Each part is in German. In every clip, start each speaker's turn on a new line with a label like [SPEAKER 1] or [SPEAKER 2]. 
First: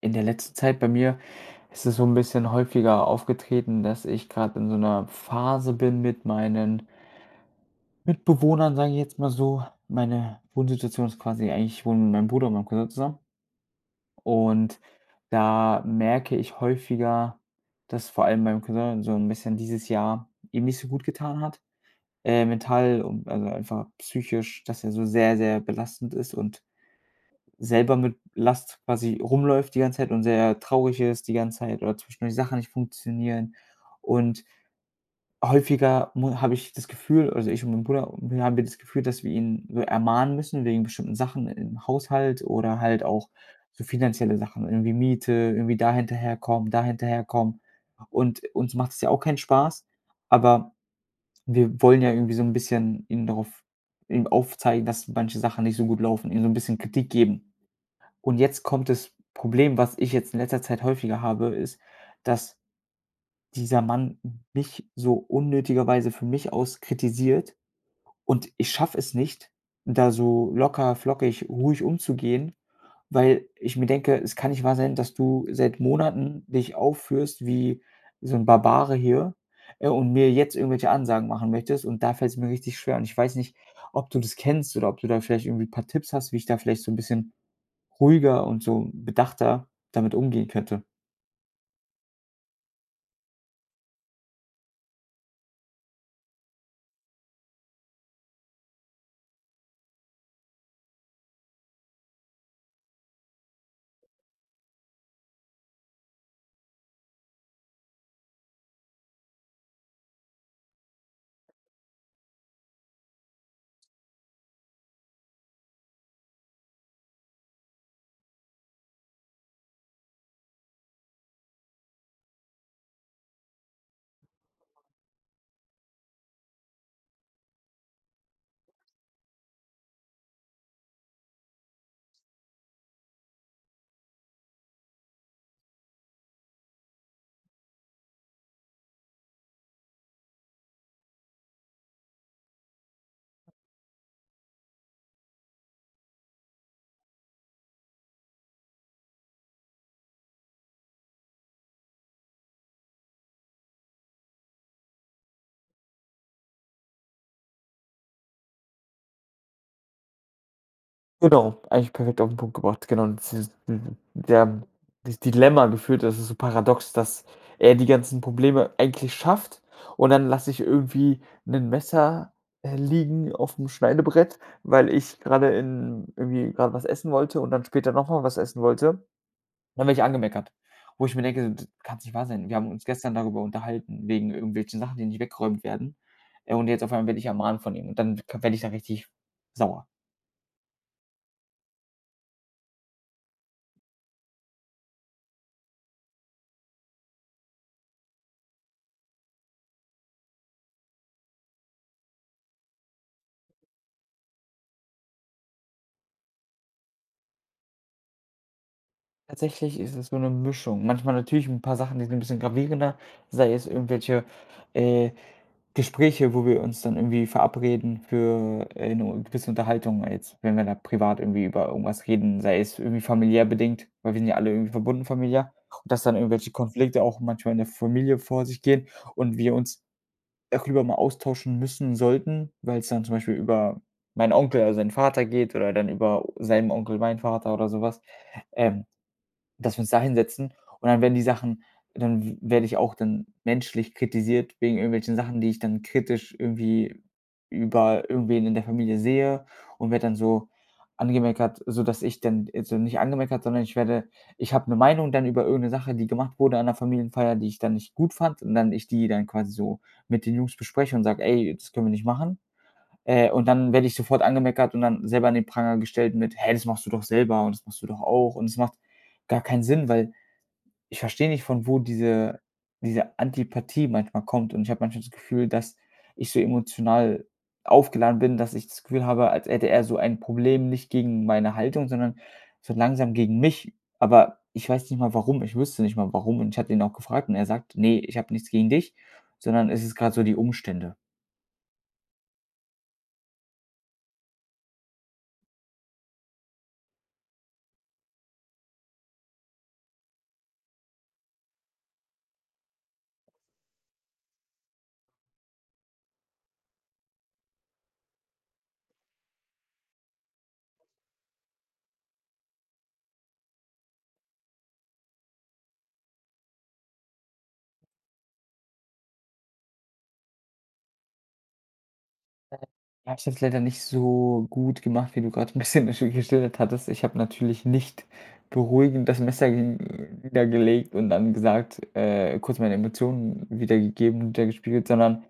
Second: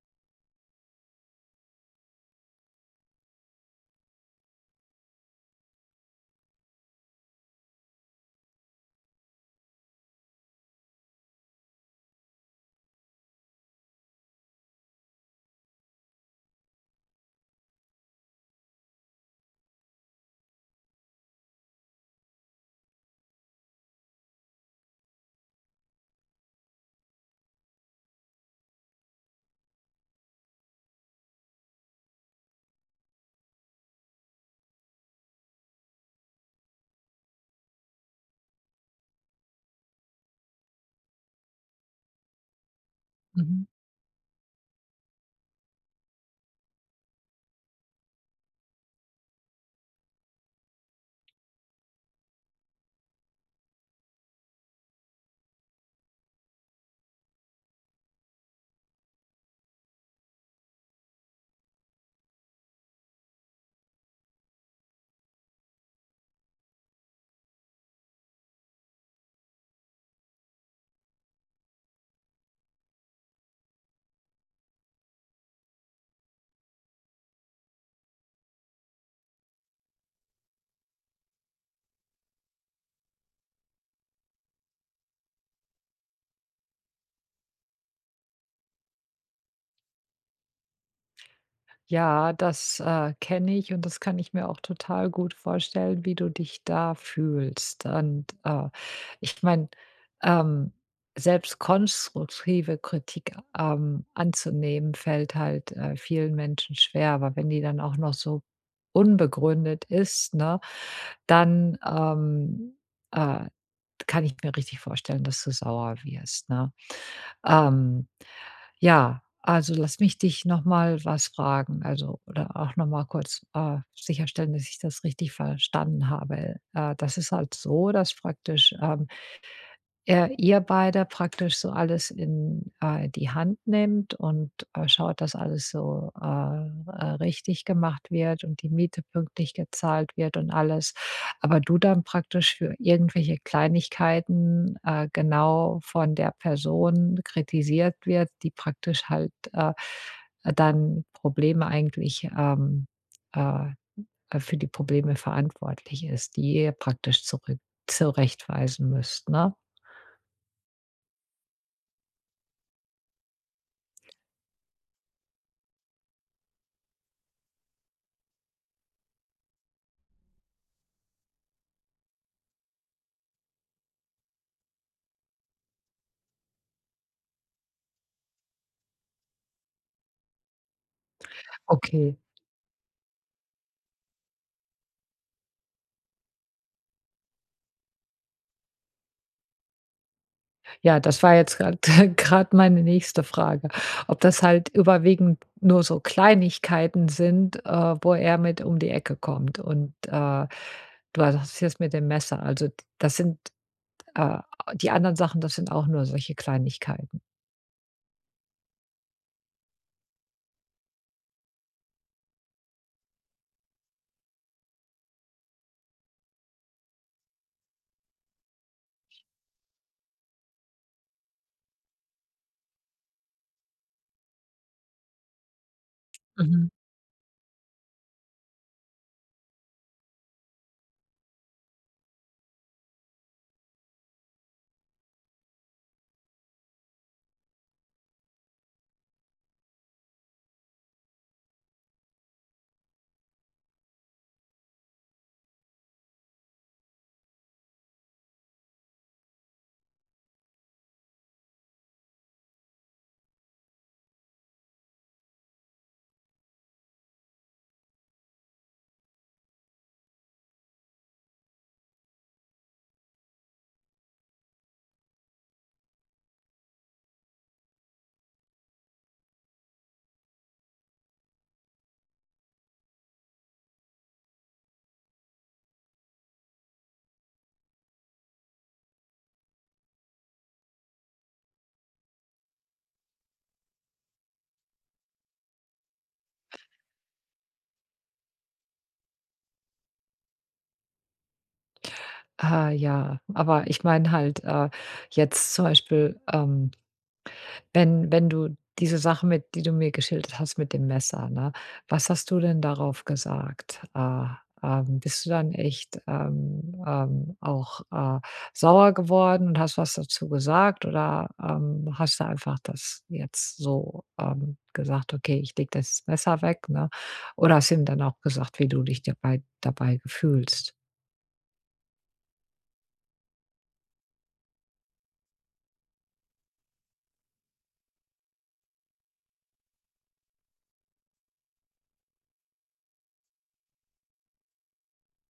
[SPEAKER 1] In der letzten Zeit bei mir ist es so ein bisschen häufiger aufgetreten, dass ich gerade in so einer Phase bin mit meinen Mitbewohnern, sage ich jetzt mal so. Meine Wohnsituation ist quasi eigentlich ich wohne mit meinem Bruder und meinem Cousin zusammen und da merke ich häufiger, dass vor allem meinem Cousin so ein bisschen dieses Jahr ihm nicht so gut getan hat, mental und also einfach psychisch, dass er so sehr, sehr belastend ist und selber mit Last quasi rumläuft die ganze Zeit und sehr traurig ist die ganze Zeit oder zwischendurch Sachen nicht funktionieren. Und häufiger mu habe ich das Gefühl, also ich und mein Bruder, wir haben das Gefühl, dass wir ihn so ermahnen müssen wegen bestimmten Sachen im Haushalt oder halt auch
[SPEAKER 2] Mhm.
[SPEAKER 1] so finanzielle Sachen, irgendwie Miete, da hinterherkommen. Und uns macht es ja auch keinen Spaß, aber wir wollen ja irgendwie so ein bisschen ihn darauf ihm aufzeigen, dass manche Sachen nicht so gut laufen, ihm so ein bisschen Kritik geben. Und jetzt kommt das Problem, was ich jetzt in letzter Zeit häufiger habe, ist, dass dieser Mann mich so unnötigerweise von mich aus kritisiert und ich schaffe es nicht, da so locker, flockig, ruhig umzugehen, weil ich mir denke: „Es kann nicht wahr sein, dass du seit Monaten dich aufführst wie so ein Barbare hier, und mir jetzt irgendwelche Ansagen machen möchtest.“ Und da fällt es mir richtig schwer und ich weiß nicht, ob du das kennst oder ob du da vielleicht irgendwie ein paar Tipps hast, wie ich da vielleicht so ein bisschen ruhiger und so bedachter damit umgehen könnte.
[SPEAKER 2] Ja, das, kenne ich und das kann ich mir auch total gut vorstellen, wie du dich da fühlst. Und, ich meine, ähm, selbst konstruktive Kritik, anzunehmen, fällt halt, vielen Menschen schwer. Aber wenn die dann auch noch so unbegründet ist, ne, dann, äh kann ich mir richtig vorstellen, dass du sauer wirst, ne? Ähm, ja, also lass mich dich noch mal was fragen, also oder auch noch mal kurz, sicherstellen, dass ich das richtig verstanden habe. Das ist halt so, dass praktisch, ihr beide praktisch so alles in, die Hand nimmt und, schaut, dass alles so, richtig gemacht wird und die Miete pünktlich gezahlt wird und alles. Aber du dann praktisch für irgendwelche Kleinigkeiten, genau von der Person kritisiert wird, die praktisch halt, dann Probleme eigentlich, äh, für die Probleme verantwortlich ist, die ihr praktisch zurück zurechtweisen müsst, ne?
[SPEAKER 1] Genau, eigentlich perfekt auf den Punkt gebracht. Genau, und dieses der das Dilemma gefühlt, das ist so paradox, dass er die ganzen Probleme eigentlich schafft und dann lasse ich irgendwie 'nen Messer, liegen aufm Schneidebrett, weil ich grade in irgendwie grad was essen wollte und dann später noch mal was essen wollte. Dann werde ich angemeckert, wo ich mir denke: „D Kann's nicht
[SPEAKER 2] Okay.
[SPEAKER 1] wahr sein. Wir haben uns gestern darüber unterhalten, wegen irgendwelchen Sachen, die nicht weggeräumt werden, und jetzt auf einmal werde ich ermahnt von ihm.“ Und dann k werde ich da richtig sauer.
[SPEAKER 2] Ja, das war jetzt gerade grad meine nächste Frage, ob das halt überwiegend nur so Kleinigkeiten sind, wo er mit um die Ecke kommt. Und, du hast jetzt mit dem Messer, also das sind, äh die anderen Sachen, das sind auch nur solche Kleinigkeiten.
[SPEAKER 1] Tatsächlich ist es so eine Mischung. Manchmal natürlich ein paar Sachen, die sind ein bisschen gravierender, sei es irgendwelche, äh, Gespräche, wo wir uns dann irgendwie verabreden für, 'ne gewisse Unterhaltung. Jetzt, wenn wir da privat irgendwie über irgendwas reden, sei es irgendwie familiär bedingt, weil wir sind ja alle irgendwie verbunden familiär und dass dann irgendwelche
[SPEAKER 2] Mhm.
[SPEAKER 1] Konflikte auch manchmal in der Familie vor sich gehen und wir uns darüber mal austauschen müssen sollten, weil es dann zum Beispiel über meinen Onkel, also seinen Vater geht oder dann über seinen Onkel, meinen Vater oder sowas. Ähm Dass wir uns da hinsetzen und dann werde ich auch dann menschlich kritisiert wegen irgendwelchen Sachen, die ich dann kritisch irgendwie über irgendwen in der Familie sehe und werde dann so angemeckert, sodass ich dann, also nicht angemeckert, sondern ich werde ich habe eine Meinung dann über irgendeine Sache, die gemacht wurde an der Familienfeier, die ich dann nicht gut fand und dann ich die dann quasi so mit den Jungs bespreche und sage: „Ey, das können wir nicht machen.“ Und dann werde ich sofort angemeckert und dann selber an den Pranger gestellt mit: „Hey, das machst du doch selber und das machst du doch auch.“ Und es macht gar keinen Sinn, weil ich verstehe nicht, von wo diese Antipathie manchmal kommt. Und ich habe manchmal das Gefühl, dass ich so emotional aufgeladen bin, dass ich das Gefühl habe, als hätte er so ein Problem nicht gegen meine Haltung, sondern so langsam gegen mich. Aber ich weiß nicht mal warum. Ich wüsste nicht mal warum. Und ich hatte ihn auch gefragt und er sagt: „Nee, ich habe nichts gegen dich, sondern es ist gerade so die Umstände.“
[SPEAKER 2] Ah, ja, aber ich meine halt, jetzt zum Beispiel, wenn du diese Sache mit die du mir geschildert hast mit dem Messer, ne? Was hast du denn darauf gesagt? Bist du dann echt auch, sauer geworden und hast was dazu gesagt oder, hast du einfach das jetzt so, gesagt: „Okay, ich lege das Messer weg“, ne? Oder hast du ihm dann auch gesagt, wie du dich dabei fühlst?
[SPEAKER 1] Ich habe es jetzt leider nicht so gut gemacht, wie du gerade ein bisschen geschildert hattest. Ich habe natürlich nicht beruhigend das Messer hin niedergelegt und dann gesagt, kurz meine Emotionen wiedergegeben, widergespiegelt, sondern,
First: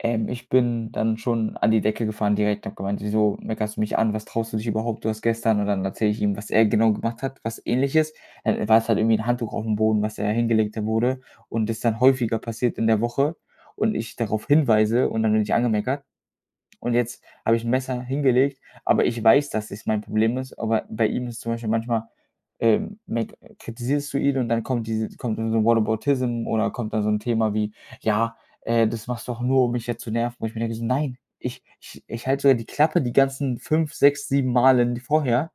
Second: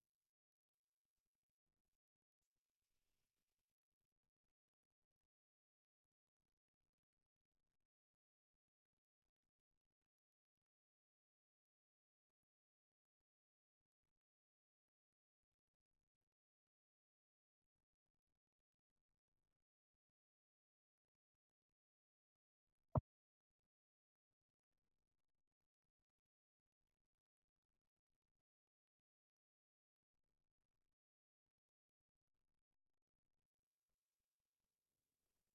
[SPEAKER 1] ich bin dann schon an die Decke gefahren direkt und habe gemeint: „Wieso meckerst du mich an? Was traust du dich überhaupt? Du hast gestern“, und dann erzähle ich ihm, was er genau gemacht hat, was Ähnliches. Dann war es halt irgendwie ein Handtuch auf dem Boden, was er hingelegt wurde und das dann häufiger passiert in der Woche und ich darauf hinweise und dann bin ich angemeckert. Und jetzt habe ich 'n Messer hingelegt, aber ich weiß, dass es mein Problem ist, aber bei ihm ist zum Beispiel manchmal, meck kritisierst du ihn und dann kommt dann so ein Whataboutism oder kommt dann so ein Thema wie: „Ja, das machst du doch nur, um mich jetzt zu nerven.“ Wo ich mir denke so: „Nein, ich halte sogar die Klappe die ganzen 5, 6, 7 Malen vorher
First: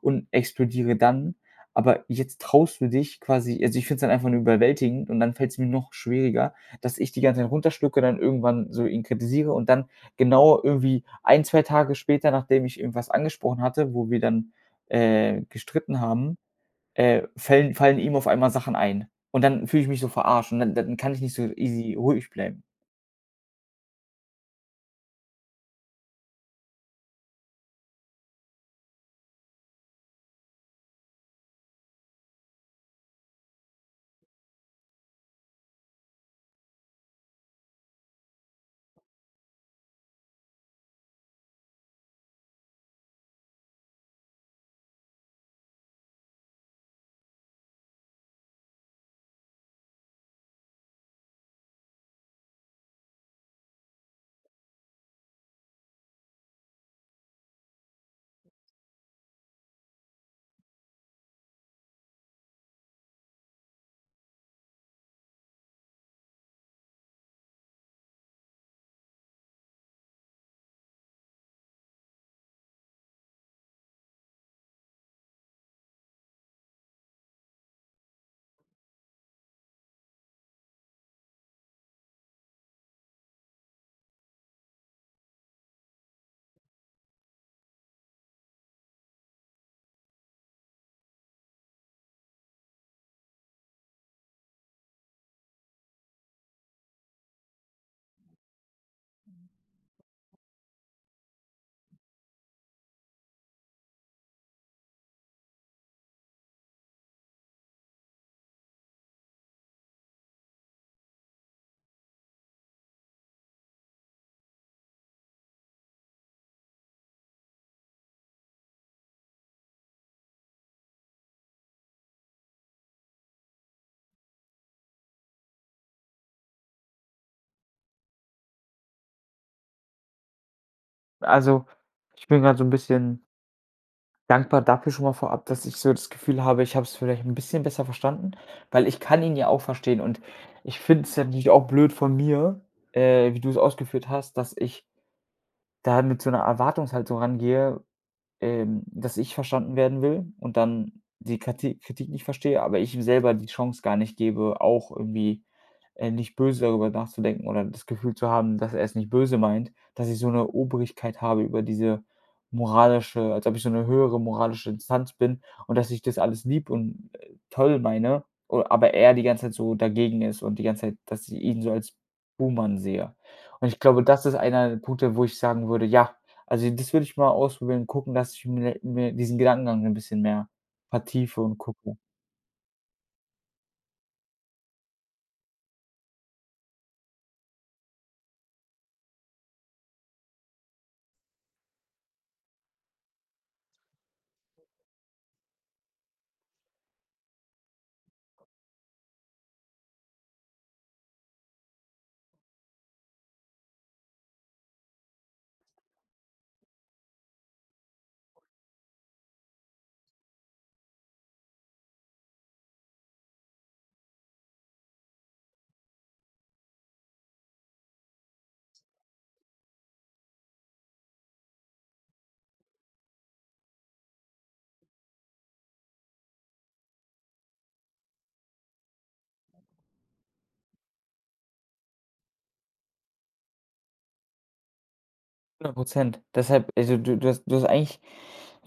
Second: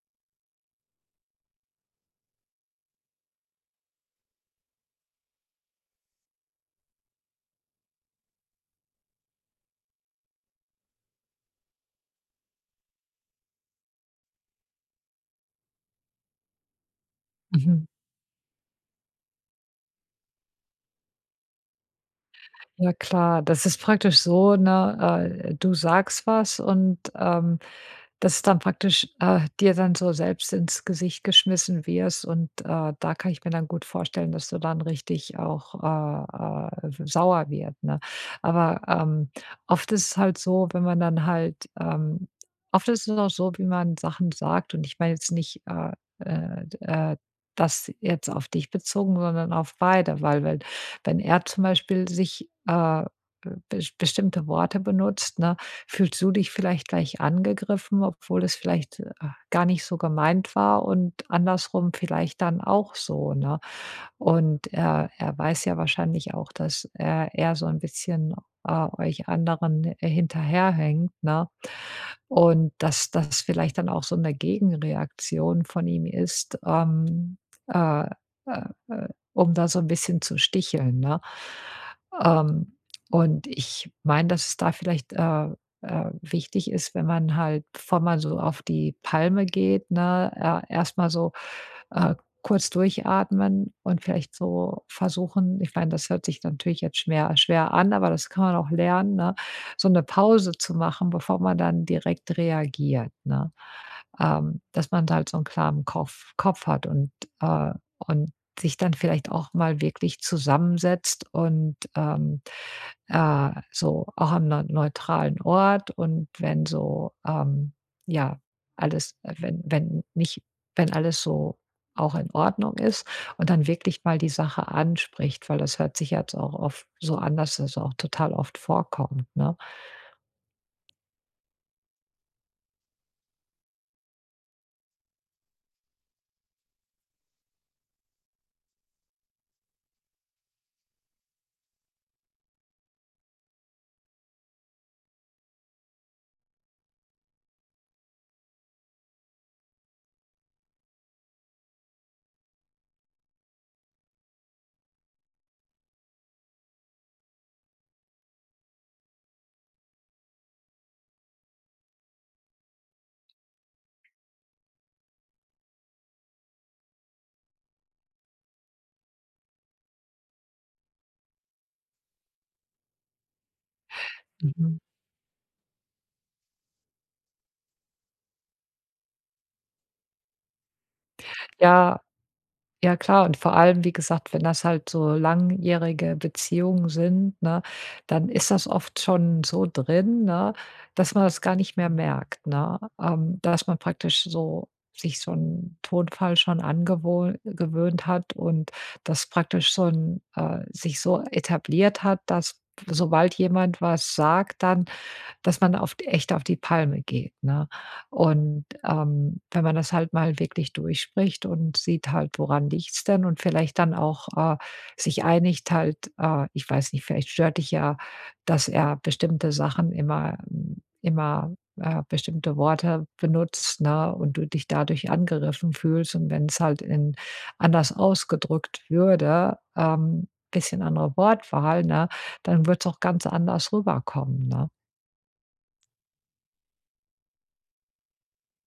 [SPEAKER 1] und explodiere dann, aber jetzt traust du dich quasi“, also, ich finde es dann einfach nur überwältigend und dann fällt es mir noch schwieriger, dass ich die ganze Zeit runterschlucke, dann irgendwann so ihn kritisiere und dann genau irgendwie ein, 2 Tage später, nachdem ich irgendwas angesprochen hatte, wo wir dann, gestritten haben, fällen
[SPEAKER 2] Mhm.
[SPEAKER 1] fallen ihm auf einmal Sachen ein. Und dann fühle ich mich so verarscht und dann kann ich nicht so easy ruhig bleiben.
[SPEAKER 2] Ja klar, das ist praktisch so, ne, du sagst was und, das ist dann praktisch, dir dann so selbst ins Gesicht geschmissen wirst und, da kann ich mir dann gut vorstellen, dass du dann richtig auch, sauer wird, ne? Aber, oft ist es halt so, wenn man dann halt, oft ist es auch so, wie man Sachen sagt und ich meine jetzt nicht, d das jetzt auf dich bezogen, sondern auf beide, weil wenn er zum Beispiel sich, bestimmte Worte benutzt, ne, fühlst du dich vielleicht gleich angegriffen, obwohl es vielleicht, gar nicht so gemeint war und andersrum vielleicht dann auch so, ne? Und er weiß ja wahrscheinlich auch, dass, er so ein bisschen, euch anderen, hinterherhinkt, ne? Und dass das vielleicht dann auch so eine Gegenreaktion von ihm ist, äh, äh, äh, um da so ein bisschen zu sticheln, ne? Ähm, und ich meine, dass es da vielleicht, wichtig ist, wenn man halt, bevor man so auf die Palme geht, ne, erst mal so äh, kurz durchatmen und vielleicht so versuchen ich meine, das hört sich natürlich jetzt schwer an, aber das kann man auch lernen, ne, so eine Pause zu machen, bevor man dann direkt reagiert, ne? Dass man da halt so einen klaren Kopf hat und äh, und sich dann vielleicht auch mal wirklich zusammensetzt und, so auch am neutralen Ort und wenn so, ja, alles wenn wenn nicht wenn alles so auch in Ordnung ist und dann wirklich mal die Sache anspricht, weil das hört sich jetzt auch oft so an, dass das auch total oft vorkommt, ne?
[SPEAKER 1] Also, ich bin gerade so ein bisschen dankbar dafür schon mal vorab, dass ich so das Gefühl habe, ich habe es vielleicht ein bisschen besser verstanden, weil ich kann ihn ja auch verstehen und ich finde es ja natürlich auch blöd von mir, wie du es ausgeführt hast, dass ich da mit so einer Erwartungshaltung rangehe. Dass ich verstanden werden will und dann die Krati Kritik nicht verstehe, aber ich ihm selber die Chance gar nicht gebe, auch irgendwie, nicht böse darüber nachzudenken oder das Gefühl zu haben, dass er es nicht böse meint, dass ich so eine Obrigkeit habe über diese moralische als ob ich so eine höhere moralische Instanz bin und dass ich das alles lieb und, toll meine, o aber er die ganze Zeit so dagegen ist und die ganze Zeit, dass ich ihn so als Buhmann sehe. Und ich glaube, das ist einer der
[SPEAKER 2] Mhm.
[SPEAKER 1] Punkte, wo ich sagen würde: „Ja, also, das würde ich mal ausprobieren, gucken, dass ich mir diesen Gedankengang ein bisschen mehr vertiefe und gucke.
[SPEAKER 2] Ja, ja klar, und vor allem, wie gesagt, wenn das halt so langjährige Beziehungen sind, ne, dann ist das oft schon so drin, ne, dass man das gar nicht mehr merkt, ne? Dass man praktisch so sich so 'n Tonfall schon angewohn gewöhnt hat und das praktisch schon, sich so etabliert hat, dass sobald jemand was sagt, dann dass man auf echt auf die Palme geht, ne? Und, wenn man das halt mal wirklich durchspricht und sieht halt, woran liegt's denn und vielleicht dann auch, sich einigt halt, ich weiß nicht, vielleicht stört dich ja, dass er bestimmte Sachen immer immer, bestimmte Worte benutzt, ne, und du dich dadurch angegriffen fühlst und wenn es halt in anders ausgedrückt würde, bisschen andere Wortwahl, ne, dann würd's auch ganz anders rüberkommen, ne?
[SPEAKER 1] Hundert Prozent. Deshalb, also, du hast eigentlich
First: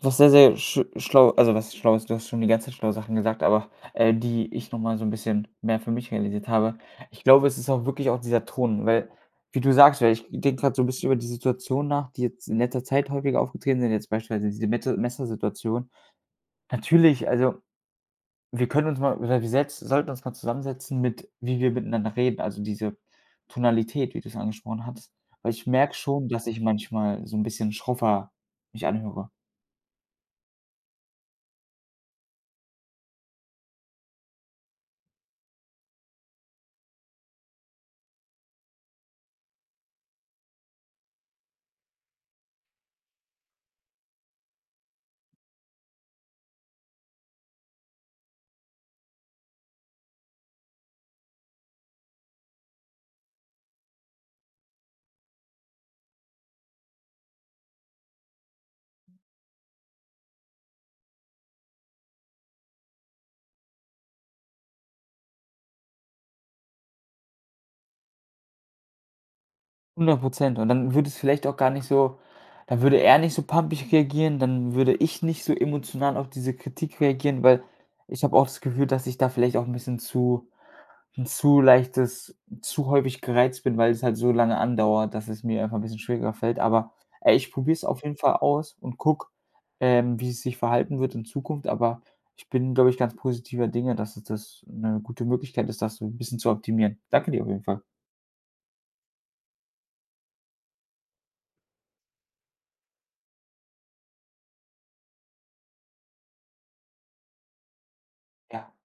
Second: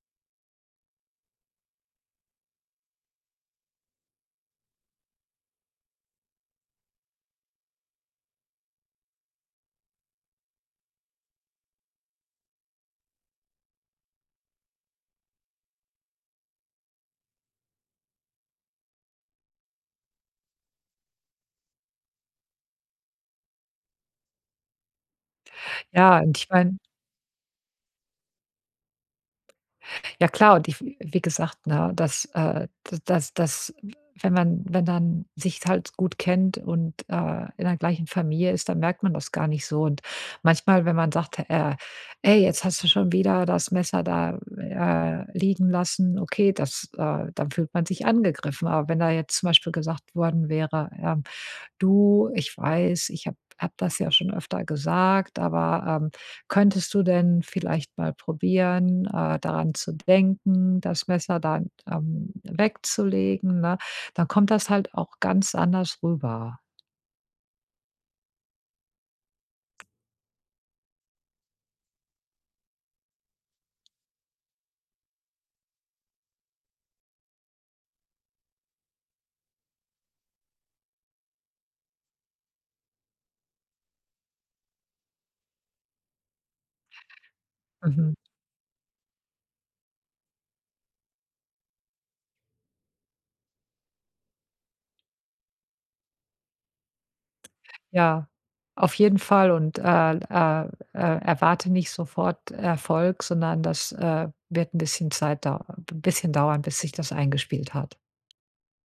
[SPEAKER 1] was sehr, sehr sch schlau also, was Schlaues, du hast schon die ganze Zeit schlaue Sachen gesagt, aber, die ich noch mal so ein bisschen mehr für mich realisiert habe. Ich glaube, es ist auch wirklich auch dieser Ton, weil wie du sagst, weil ich denke gerade so ein bisschen über die Situation nach, die jetzt in letzter Zeit häufiger aufgetreten sind, jetzt beispielsweise diese Mette Messersituation. Natürlich, also wir können uns mal, oder wir setz sollten uns mal zusammensetzen mit wie wir miteinander reden, also diese Tonalität, wie du es angesprochen hattest. Weil ich merke
[SPEAKER 2] Ja,
[SPEAKER 1] schon,
[SPEAKER 2] und
[SPEAKER 1] dass
[SPEAKER 2] ich
[SPEAKER 1] ich
[SPEAKER 2] meine
[SPEAKER 1] manchmal so ein bisschen schroffer mich anhöre.
[SPEAKER 2] ja klar, und ich wie gesagt, ne, dass, d dass dass wenn man wenn man sich halt gut kennt und, in der gleichen Familie ist, dann merkt man das gar nicht so. Und manchmal, wenn man sagt, „Ey, jetzt hast du schon wieder das Messer da, liegen lassen.“ Okay, das, dann fühlt man sich angegriffen. Aber wenn da jetzt zum Beispiel gesagt worden wäre, du, ich weiß, ich habe das ja schon öfter gesagt, aber, könntest du denn vielleicht mal probieren, daran zu denken, das Messer dann, wegzulegen, ne? Dann kommt das halt auch ganz anders rüber.
[SPEAKER 1] 100 Und dann würde es vielleicht auch gar nicht so dann würde er nicht so pampig reagieren, dann würde ich nicht so emotional auf diese Kritik reagieren, weil ich habe auch das Gefühl, dass ich da vielleicht auch ein bisschen zu 'N zu leichtes zu häufig gereizt bin, weil es halt so lange andauert, dass es mir einfach 'n bisschen schwieriger fällt. Aber, ey, ich probiere es auf
[SPEAKER 2] Mhm.
[SPEAKER 1] jeden Fall aus und gucke, wie es sich verhalten wird in Zukunft. Aber ich bin, glaube ich, ganz positiver Dinge, dass es das 'ne gute Möglichkeit ist, das so 'n bisschen zu optimieren. Danke dir auf jeden Fall.
[SPEAKER 2] Ja, auf jeden Fall und, äh, äh, erwarte nicht sofort Erfolg, sondern das, wird ein bisschen Zeit dau ein bisschen dauern, bis sich das eingespielt hat.
[SPEAKER 1] Ja.